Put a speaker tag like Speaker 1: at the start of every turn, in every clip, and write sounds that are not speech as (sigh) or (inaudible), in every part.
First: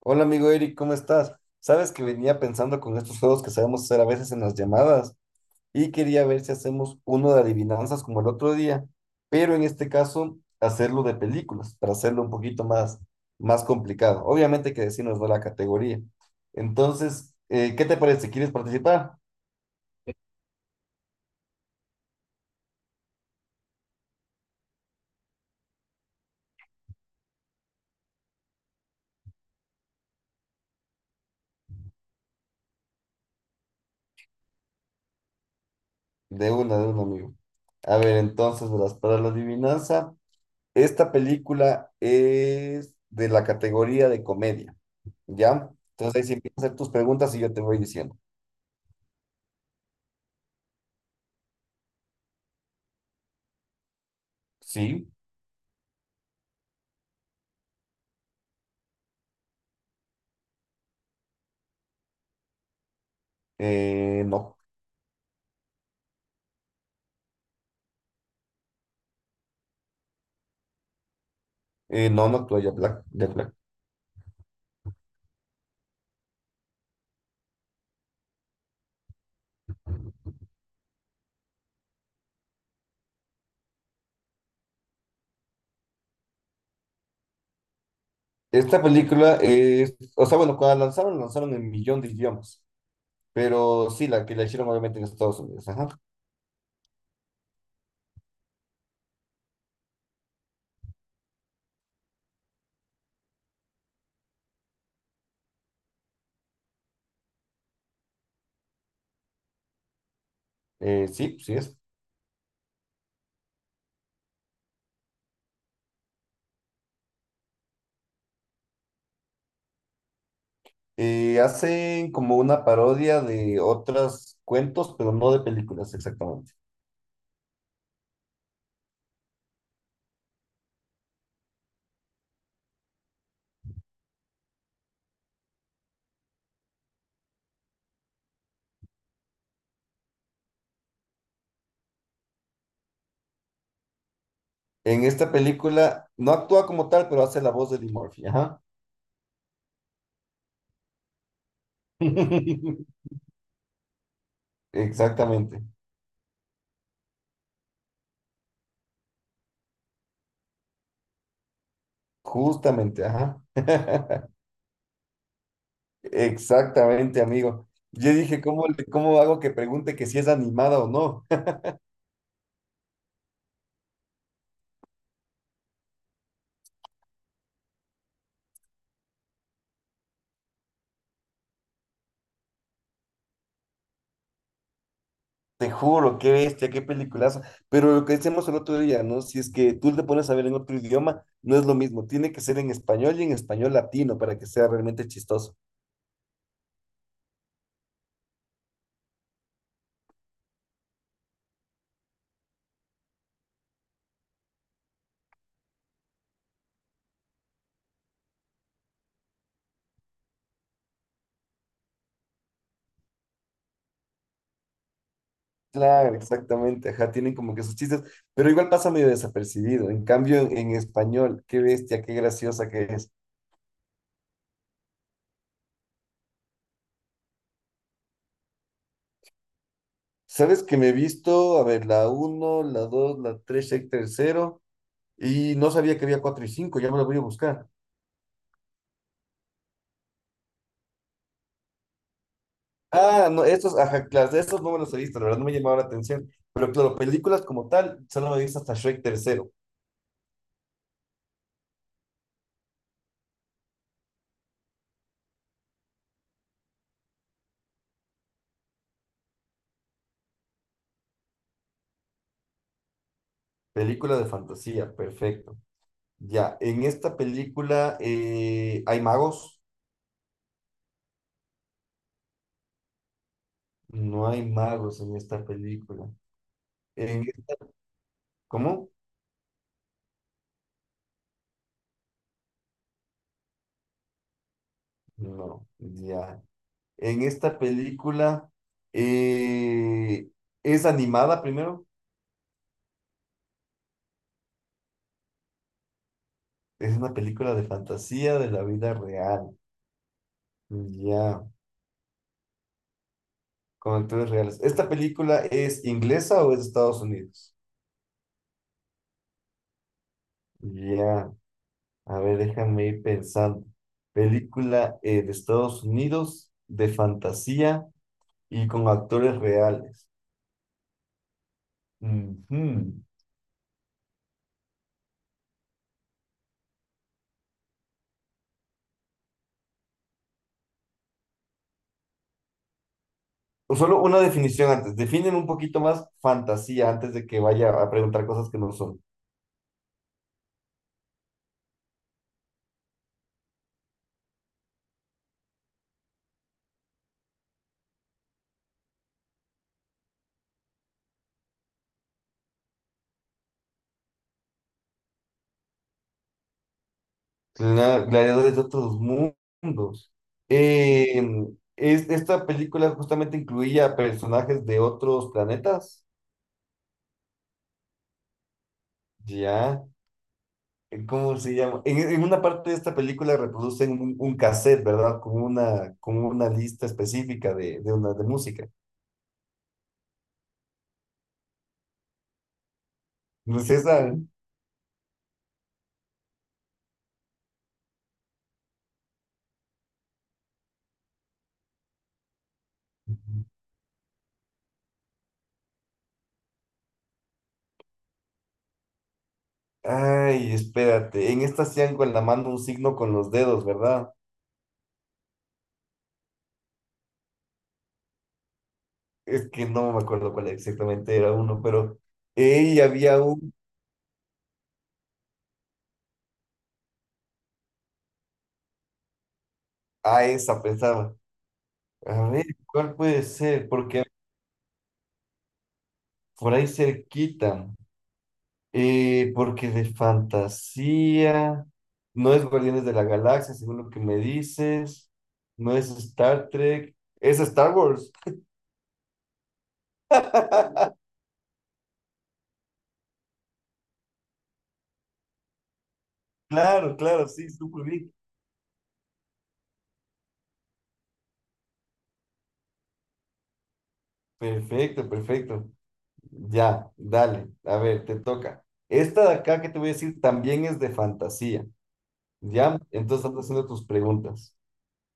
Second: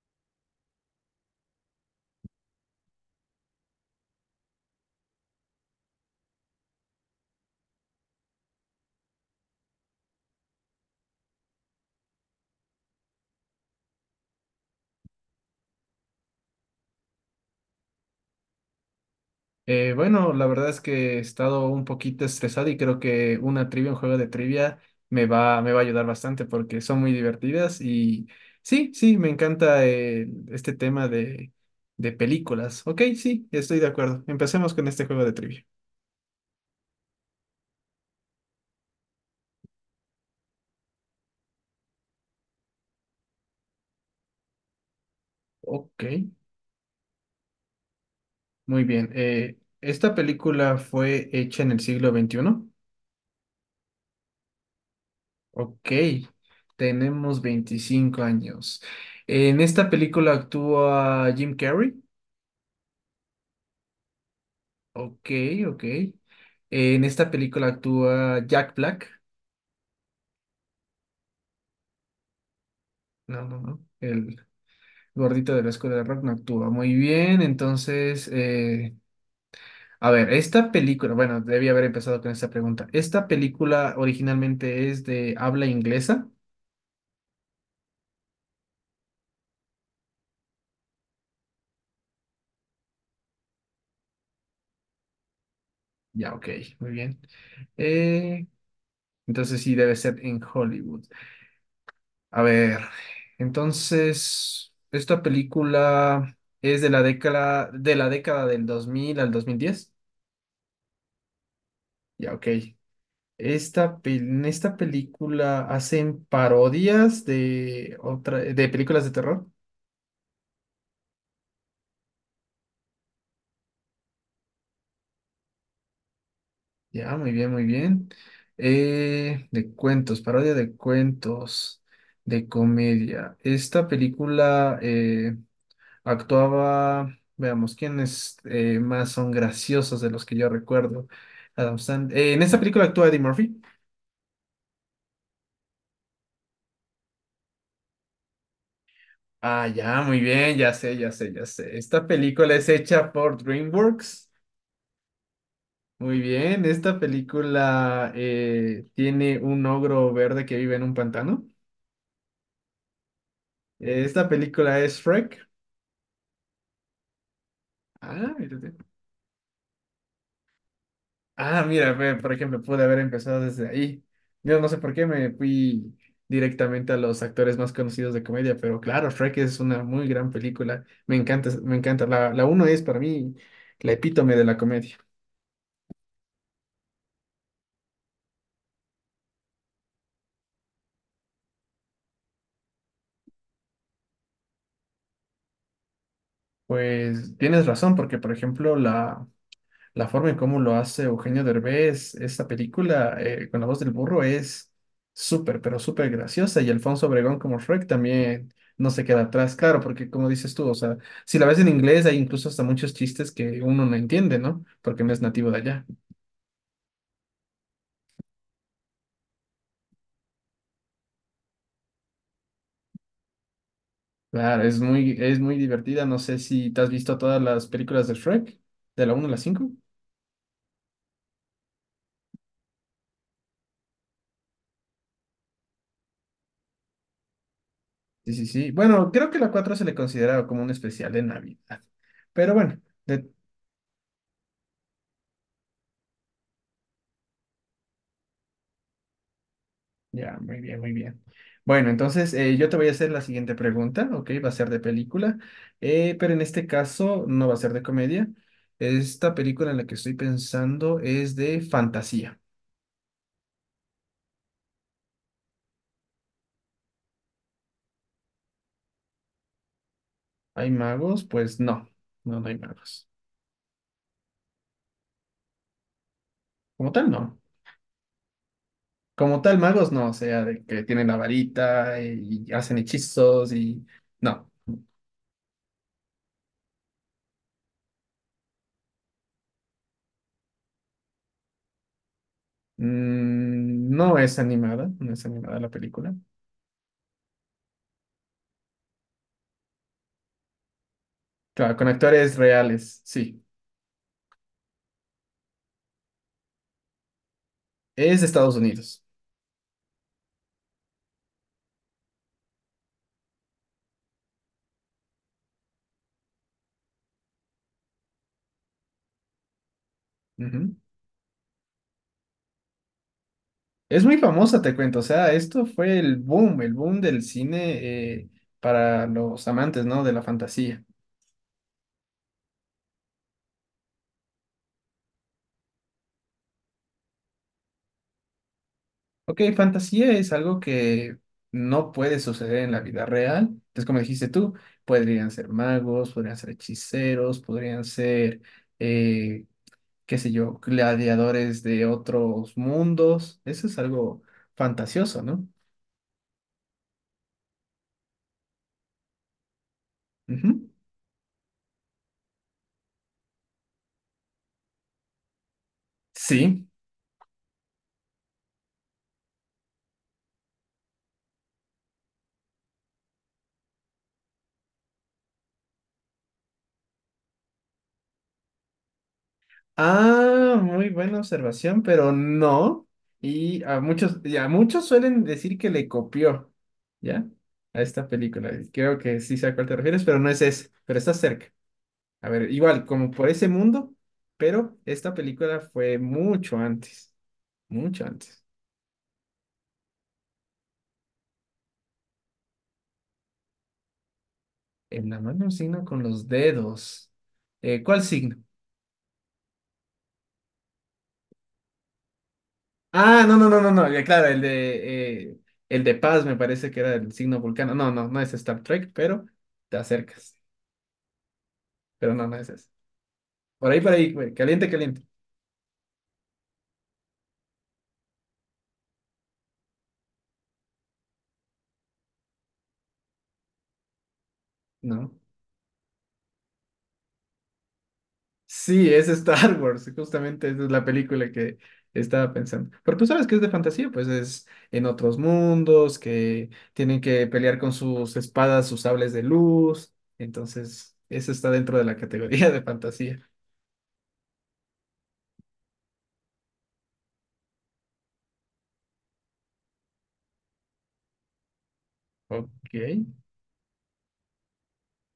Speaker 1: Hola amigo Eric, ¿cómo estás? Sabes que venía pensando con estos juegos que sabemos hacer a veces en las llamadas y quería ver si hacemos uno de adivinanzas como el otro día, pero en este caso hacerlo de películas para hacerlo un poquito más, más complicado. Obviamente que decirnos de la categoría. Entonces, ¿qué te parece? ¿Quieres participar?
Speaker 2: Bueno, la verdad es que he estado un poquito estresado y creo que una trivia, un juego de trivia me va a ayudar bastante porque son muy divertidas y sí, sí, me encanta este tema de películas. Ok, sí, estoy de acuerdo. Empecemos con este juego de trivia.
Speaker 1: De una, de un amigo. A ver, entonces, verás, para la adivinanza, esta película es de la categoría de comedia. ¿Ya?
Speaker 2: Ok,
Speaker 1: Entonces ahí sí empiezas a hacer tus preguntas y yo te voy diciendo.
Speaker 2: muy bien. ¿esta película fue hecha en el siglo XXI?
Speaker 1: Sí,
Speaker 2: Ok, tenemos 25 años. ¿En esta película actúa Jim Carrey?
Speaker 1: no,
Speaker 2: Ok, ok. En esta película actúa Jack Black.
Speaker 1: no, no actúa Jack Black, Jack
Speaker 2: No,
Speaker 1: Black.
Speaker 2: no, no. El gordito de la escuela de rock no actúa muy bien. Entonces, a ver, esta película, bueno, debía haber empezado con esta pregunta. ¿Esta película originalmente es de habla inglesa?
Speaker 1: Esta película es, o sea, bueno, cuando la lanzaron en millón de idiomas, pero sí, la que la hicieron obviamente en Estados Unidos, ajá.
Speaker 2: Ya, ok, muy bien. Eh, entonces sí, debe ser en Hollywood. A ver, entonces, ¿esta película es de la década del 2000 al 2010?
Speaker 1: Sí, sí es.
Speaker 2: Ya, ok. Esta, en esta película hacen parodias de películas de terror.
Speaker 1: Hacen como una parodia de otros cuentos, pero no de películas exactamente.
Speaker 2: Ya, muy bien, muy bien. De cuentos, parodia de cuentos, de comedia. Esta película actuaba, veamos, ¿quiénes más son graciosos de los que yo recuerdo? En esta película actúa Eddie Murphy.
Speaker 1: En esta película no actúa como tal, pero hace la voz de Eddie Murphy, ajá.
Speaker 2: Ah, ya, muy bien, ya sé, ya sé, ya sé. Esta película es
Speaker 1: (laughs)
Speaker 2: hecha por DreamWorks.
Speaker 1: Exactamente,
Speaker 2: Muy bien, esta película tiene un ogro verde que vive en un pantano.
Speaker 1: justamente, ajá.
Speaker 2: Eh,
Speaker 1: (laughs)
Speaker 2: Esta película es Shrek.
Speaker 1: Exactamente, amigo. Yo
Speaker 2: Ah,
Speaker 1: dije,
Speaker 2: mira,
Speaker 1: ¿cómo, le- cómo hago que pregunte que si es animada o no? (laughs)
Speaker 2: ah, mira, ve, por ejemplo, pude haber empezado desde ahí. Yo no sé por qué me fui directamente a los actores más conocidos de comedia, pero claro, Shrek es una muy gran película. Me encanta, me encanta. La uno es para mí la epítome de la comedia.
Speaker 1: Te juro, qué bestia, qué peliculazo. Pero lo que decíamos el otro día, ¿no? Si es que tú te pones a ver en otro idioma, no es lo mismo. Tiene que ser en español y en español latino para que sea realmente chistoso.
Speaker 2: Pues tienes razón, porque por ejemplo, la forma en cómo lo hace Eugenio Derbez, esta película con la voz del burro es súper, pero súper graciosa. Y Alfonso Obregón como Shrek también no se queda atrás, claro, porque como dices tú, o sea, si la ves en inglés hay incluso hasta muchos chistes que uno no entiende, ¿no? Porque no es nativo de allá.
Speaker 1: Claro, exactamente. Ajá, tienen como que sus chistes, pero igual pasa medio desapercibido. En cambio, en español, qué bestia, qué graciosa que es.
Speaker 2: Claro, es muy divertida. No sé si te has visto todas las películas de Shrek, de la uno a la cinco.
Speaker 1: ¿Sabes que me he visto? A ver, la uno, la 2, la 3, el tercero. Y no sabía que había cuatro y cinco, ya me lo voy a buscar.
Speaker 2: Sí, sí, sí. Bueno, creo que la 4 se le consideraba como un especial de Navidad. Pero bueno,
Speaker 1: Ah,
Speaker 2: de-
Speaker 1: no, estos, ajá, claro, de estos no me los he visto, la verdad no me llamaba la atención. Pero claro, películas como tal, solo me he visto hasta Shrek tercero.
Speaker 2: ya, muy bien, muy bien. Bueno, entonces yo te voy a hacer la siguiente pregunta, ¿ok? Va a ser de película, pero en este caso no va a ser de comedia. Esta película en la que estoy pensando es de fantasía.
Speaker 1: Película de fantasía, perfecto. Ya, en esta película hay magos.
Speaker 2: ¿Hay magos? Pues no, no, no hay magos.
Speaker 1: No hay magos en esta película.
Speaker 2: Como tal,
Speaker 1: En
Speaker 2: no.
Speaker 1: esta- ¿cómo?
Speaker 2: Como tal, magos no, o sea, de que tienen la varita y hacen hechizos y... No.
Speaker 1: No, ya. En esta película eh, es animada primero.
Speaker 2: Mm, no es animada, no es animada la película.
Speaker 1: Es una película de fantasía de la vida real. Ya.
Speaker 2: Claro, con actores reales, sí.
Speaker 1: Con actores reales. ¿Esta película es inglesa o es de Estados Unidos?
Speaker 2: Es de Estados Unidos.
Speaker 1: Ya, a ver, déjame ir pensando. Película de Estados Unidos, de fantasía y con actores reales.
Speaker 2: Ujú.
Speaker 1: Ujú.
Speaker 2: Es muy famosa, te cuento. O sea, esto fue el boom del cine para los amantes, ¿no? De la fantasía.
Speaker 1: Solo una definición antes. Definen un poquito más fantasía antes de que vaya a preguntar cosas que no son.
Speaker 2: Ok, fantasía es algo que no puede suceder en la vida real. Entonces, como dijiste tú, podrían ser magos, podrían ser hechiceros, podrían ser, eh, qué sé yo, gladiadores de otros mundos. Eso es algo fantasioso, ¿no?
Speaker 1: Gla- Gladiadores de otros mundos.
Speaker 2: Ujú.
Speaker 1: Eh, es, esta película justamente incluía personajes de otros planetas.
Speaker 2: Sí.
Speaker 1: Ya. ¿Cómo se llama? En una parte de esta película reproducen un cassette, ¿verdad? Con una lista específica de, una, de música.
Speaker 2: Ah, muy buena observación, pero no.
Speaker 1: Pues esa,
Speaker 2: Y a muchos suelen decir que le copió, ¿ya? A esta película. Y creo que sí sé a cuál te refieres, pero no es ese, pero está cerca. A ver, igual, como por ese mundo, pero esta película fue mucho antes, mucho antes.
Speaker 1: ay, espérate, en esta hacían con la mano un signo con los dedos, ¿verdad?
Speaker 2: En la mano un signo con los dedos. ¿cuál signo?
Speaker 1: Es que no me acuerdo cuál exactamente era uno, pero ella había
Speaker 2: Ah, no, no,
Speaker 1: un,
Speaker 2: no, no, no, ya, claro, el de paz me parece que era el signo vulcano. No, no, no es Star Trek, pero te
Speaker 1: a
Speaker 2: acercas.
Speaker 1: esa pensaba,
Speaker 2: Pero no,
Speaker 1: a
Speaker 2: no
Speaker 1: ver,
Speaker 2: es eso.
Speaker 1: ¿cuál puede ser?
Speaker 2: Por
Speaker 1: Porque
Speaker 2: ahí, güey, caliente, caliente.
Speaker 1: por ahí cerquita. Porque de fantasía, no es Guardianes de la Galaxia, según lo que me
Speaker 2: No.
Speaker 1: dices, no es Star Trek, es Star Wars.
Speaker 2: Sí, es Star (laughs) Wars, justamente esa es la película que estaba pensando. Pero tú sabes que es de fantasía, pues es en otros mundos, que
Speaker 1: Claro,
Speaker 2: tienen que
Speaker 1: claro, sí,
Speaker 2: pelear con
Speaker 1: súper bien.
Speaker 2: sus espadas, sus sables de luz. Entonces, eso está dentro de la categoría (laughs) de fantasía.
Speaker 1: Perfecto, perfecto. Ya, dale, a ver, te toca. Esta de acá que te voy a decir también es de fantasía,
Speaker 2: Ok,
Speaker 1: ¿ya? Entonces estás haciendo tus preguntas.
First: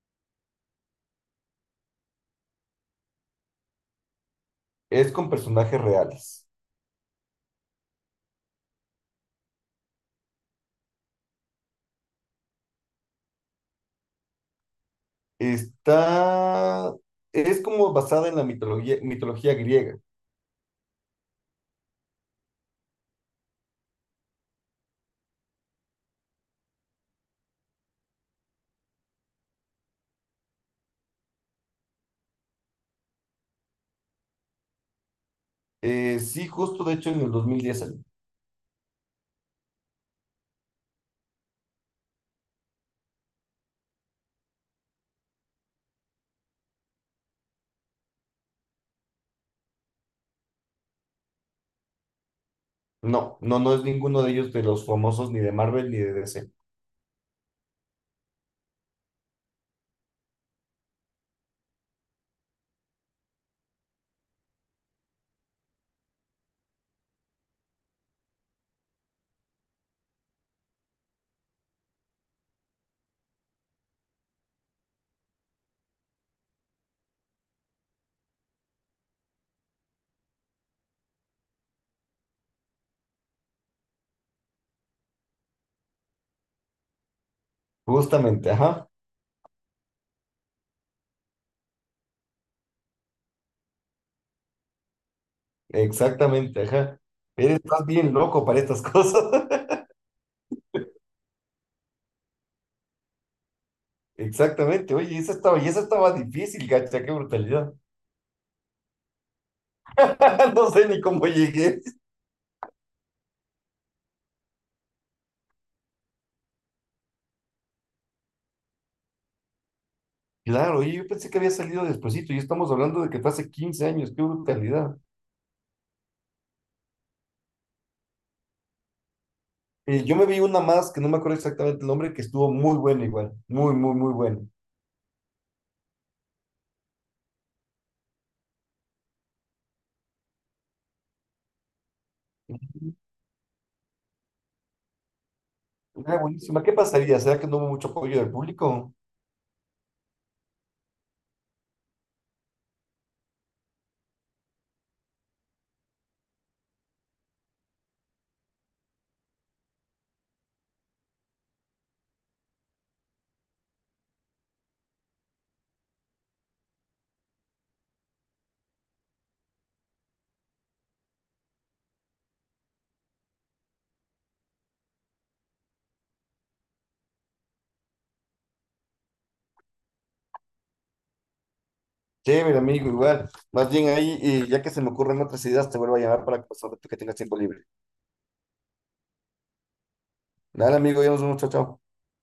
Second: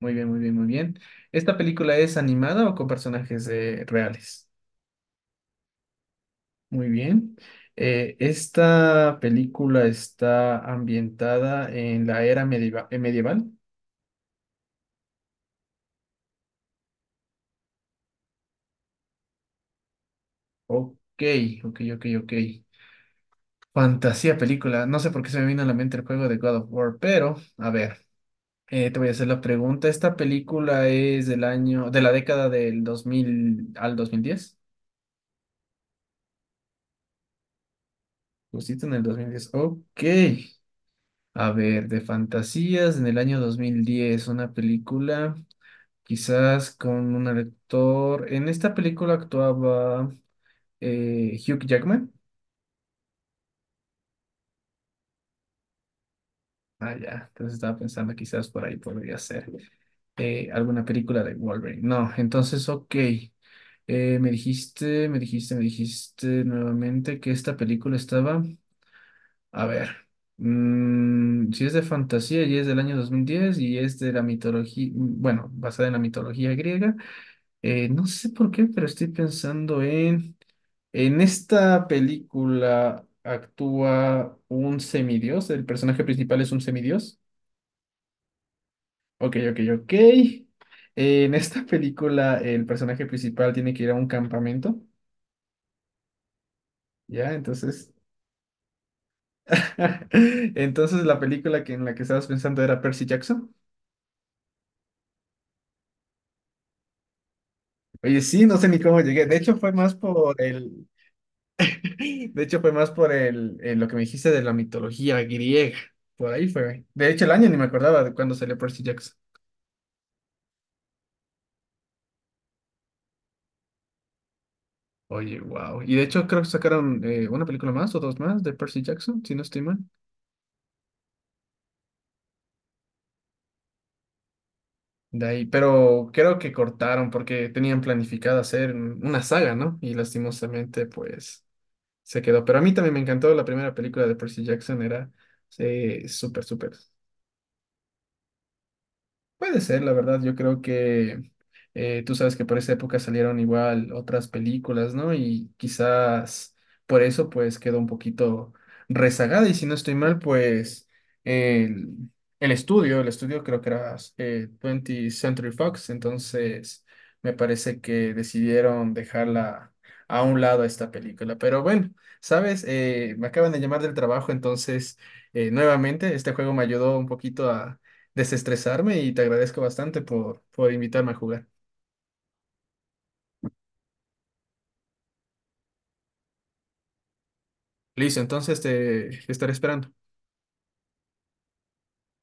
Speaker 2: muy bien, muy bien, muy bien. ¿Esta película es animada o con personajes reales?
Speaker 1: Es con personajes reales.
Speaker 2: Muy bien. Esta película está ambientada en la era medieval.
Speaker 1: Está, es como basada en la mitología, mitología griega.
Speaker 2: Ok, ok, ok, ok. Fantasía película. No sé por qué se me vino a la mente el juego de God of War, pero a ver, te voy a hacer la pregunta. ¿Esta película es del año, de la década del 2000 al dos mil diez?
Speaker 1: Sí, justo de hecho en el 2010 salió.
Speaker 2: Justito en el 2010. Ok. A ver, de fantasías en el año 2010 una película. Quizás con un actor. En esta película actuaba Hugh Jackman.
Speaker 1: No, no, no es ninguno de ellos de los famosos ni de Marvel ni de DC.
Speaker 2: Ah, ya. Entonces estaba pensando, quizás por ahí podría ser alguna película de Wolverine. No, entonces, ok. Me dijiste nuevamente que esta película estaba. A ver. Si es de fantasía y es del año 2010 y es de la mitología, bueno, basada en la mitología griega. No sé por qué, pero estoy pensando en. En esta película actúa un semidios. El personaje principal es un semidios.
Speaker 1: Justamente, ajá,
Speaker 2: Ok, ok, ok. En esta película el personaje principal tiene que ir a un campamento.
Speaker 1: exactamente, ajá.
Speaker 2: Ya,
Speaker 1: Eres estás
Speaker 2: entonces.
Speaker 1: bien loco para estas cosas. (laughs)
Speaker 2: (laughs) Entonces la película que en la que estabas pensando era Percy Jackson.
Speaker 1: Exactamente, oye, esa estaba, y esa estaba difícil, gacha, qué brutalidad.
Speaker 2: Oye, sí, no sé ni cómo llegué. De hecho fue más por
Speaker 1: (laughs) No
Speaker 2: el,
Speaker 1: sé ni cómo llegué.
Speaker 2: (laughs) de hecho fue más por el, lo que me dijiste de la mitología griega. Por ahí fue. De hecho el año ni me acordaba de cuándo salió Percy Jackson.
Speaker 1: Claro, oye, yo pensé que había salido despuesito y estamos hablando de que fue hace 15 años, qué brutalidad.
Speaker 2: Oye, wow. Y de hecho creo que sacaron una película más o dos más de Percy Jackson, si no estoy mal.
Speaker 1: Yo me vi una más que no me acuerdo exactamente el nombre, que estuvo muy buena igual, muy, muy, muy buena.
Speaker 2: De ahí, pero creo que cortaron porque tenían planificado hacer una saga, ¿no? Y lastimosamente, pues, se quedó. Pero a mí también me encantó la primera película de Percy Jackson, era
Speaker 1: Ah,
Speaker 2: súper,
Speaker 1: buenísima.
Speaker 2: súper.
Speaker 1: ¿Qué pasaría? ¿Será que no hubo mucho apoyo del público?
Speaker 2: Puede ser, la verdad, yo creo que tú sabes que por esa época salieron igual otras películas, ¿no? Y quizás por eso pues quedó un poquito rezagada y si no estoy mal, pues el, el estudio creo que era 20 Century Fox, entonces me parece que decidieron dejarla a un lado esta película. Pero bueno, sabes, me acaban de llamar del trabajo, entonces nuevamente este juego me ayudó un poquito a desestresarme y te agradezco bastante por invitarme a jugar.
Speaker 1: Chévere, amigo, igual. Más bien ahí, y ya que se me ocurren otras ideas, te vuelvo a llamar para que, pues, ahora tú que tengas tiempo libre.
Speaker 2: Listo, entonces te estaré esperando.
Speaker 1: Dale, amigo, ya nos vemos, chao, chao.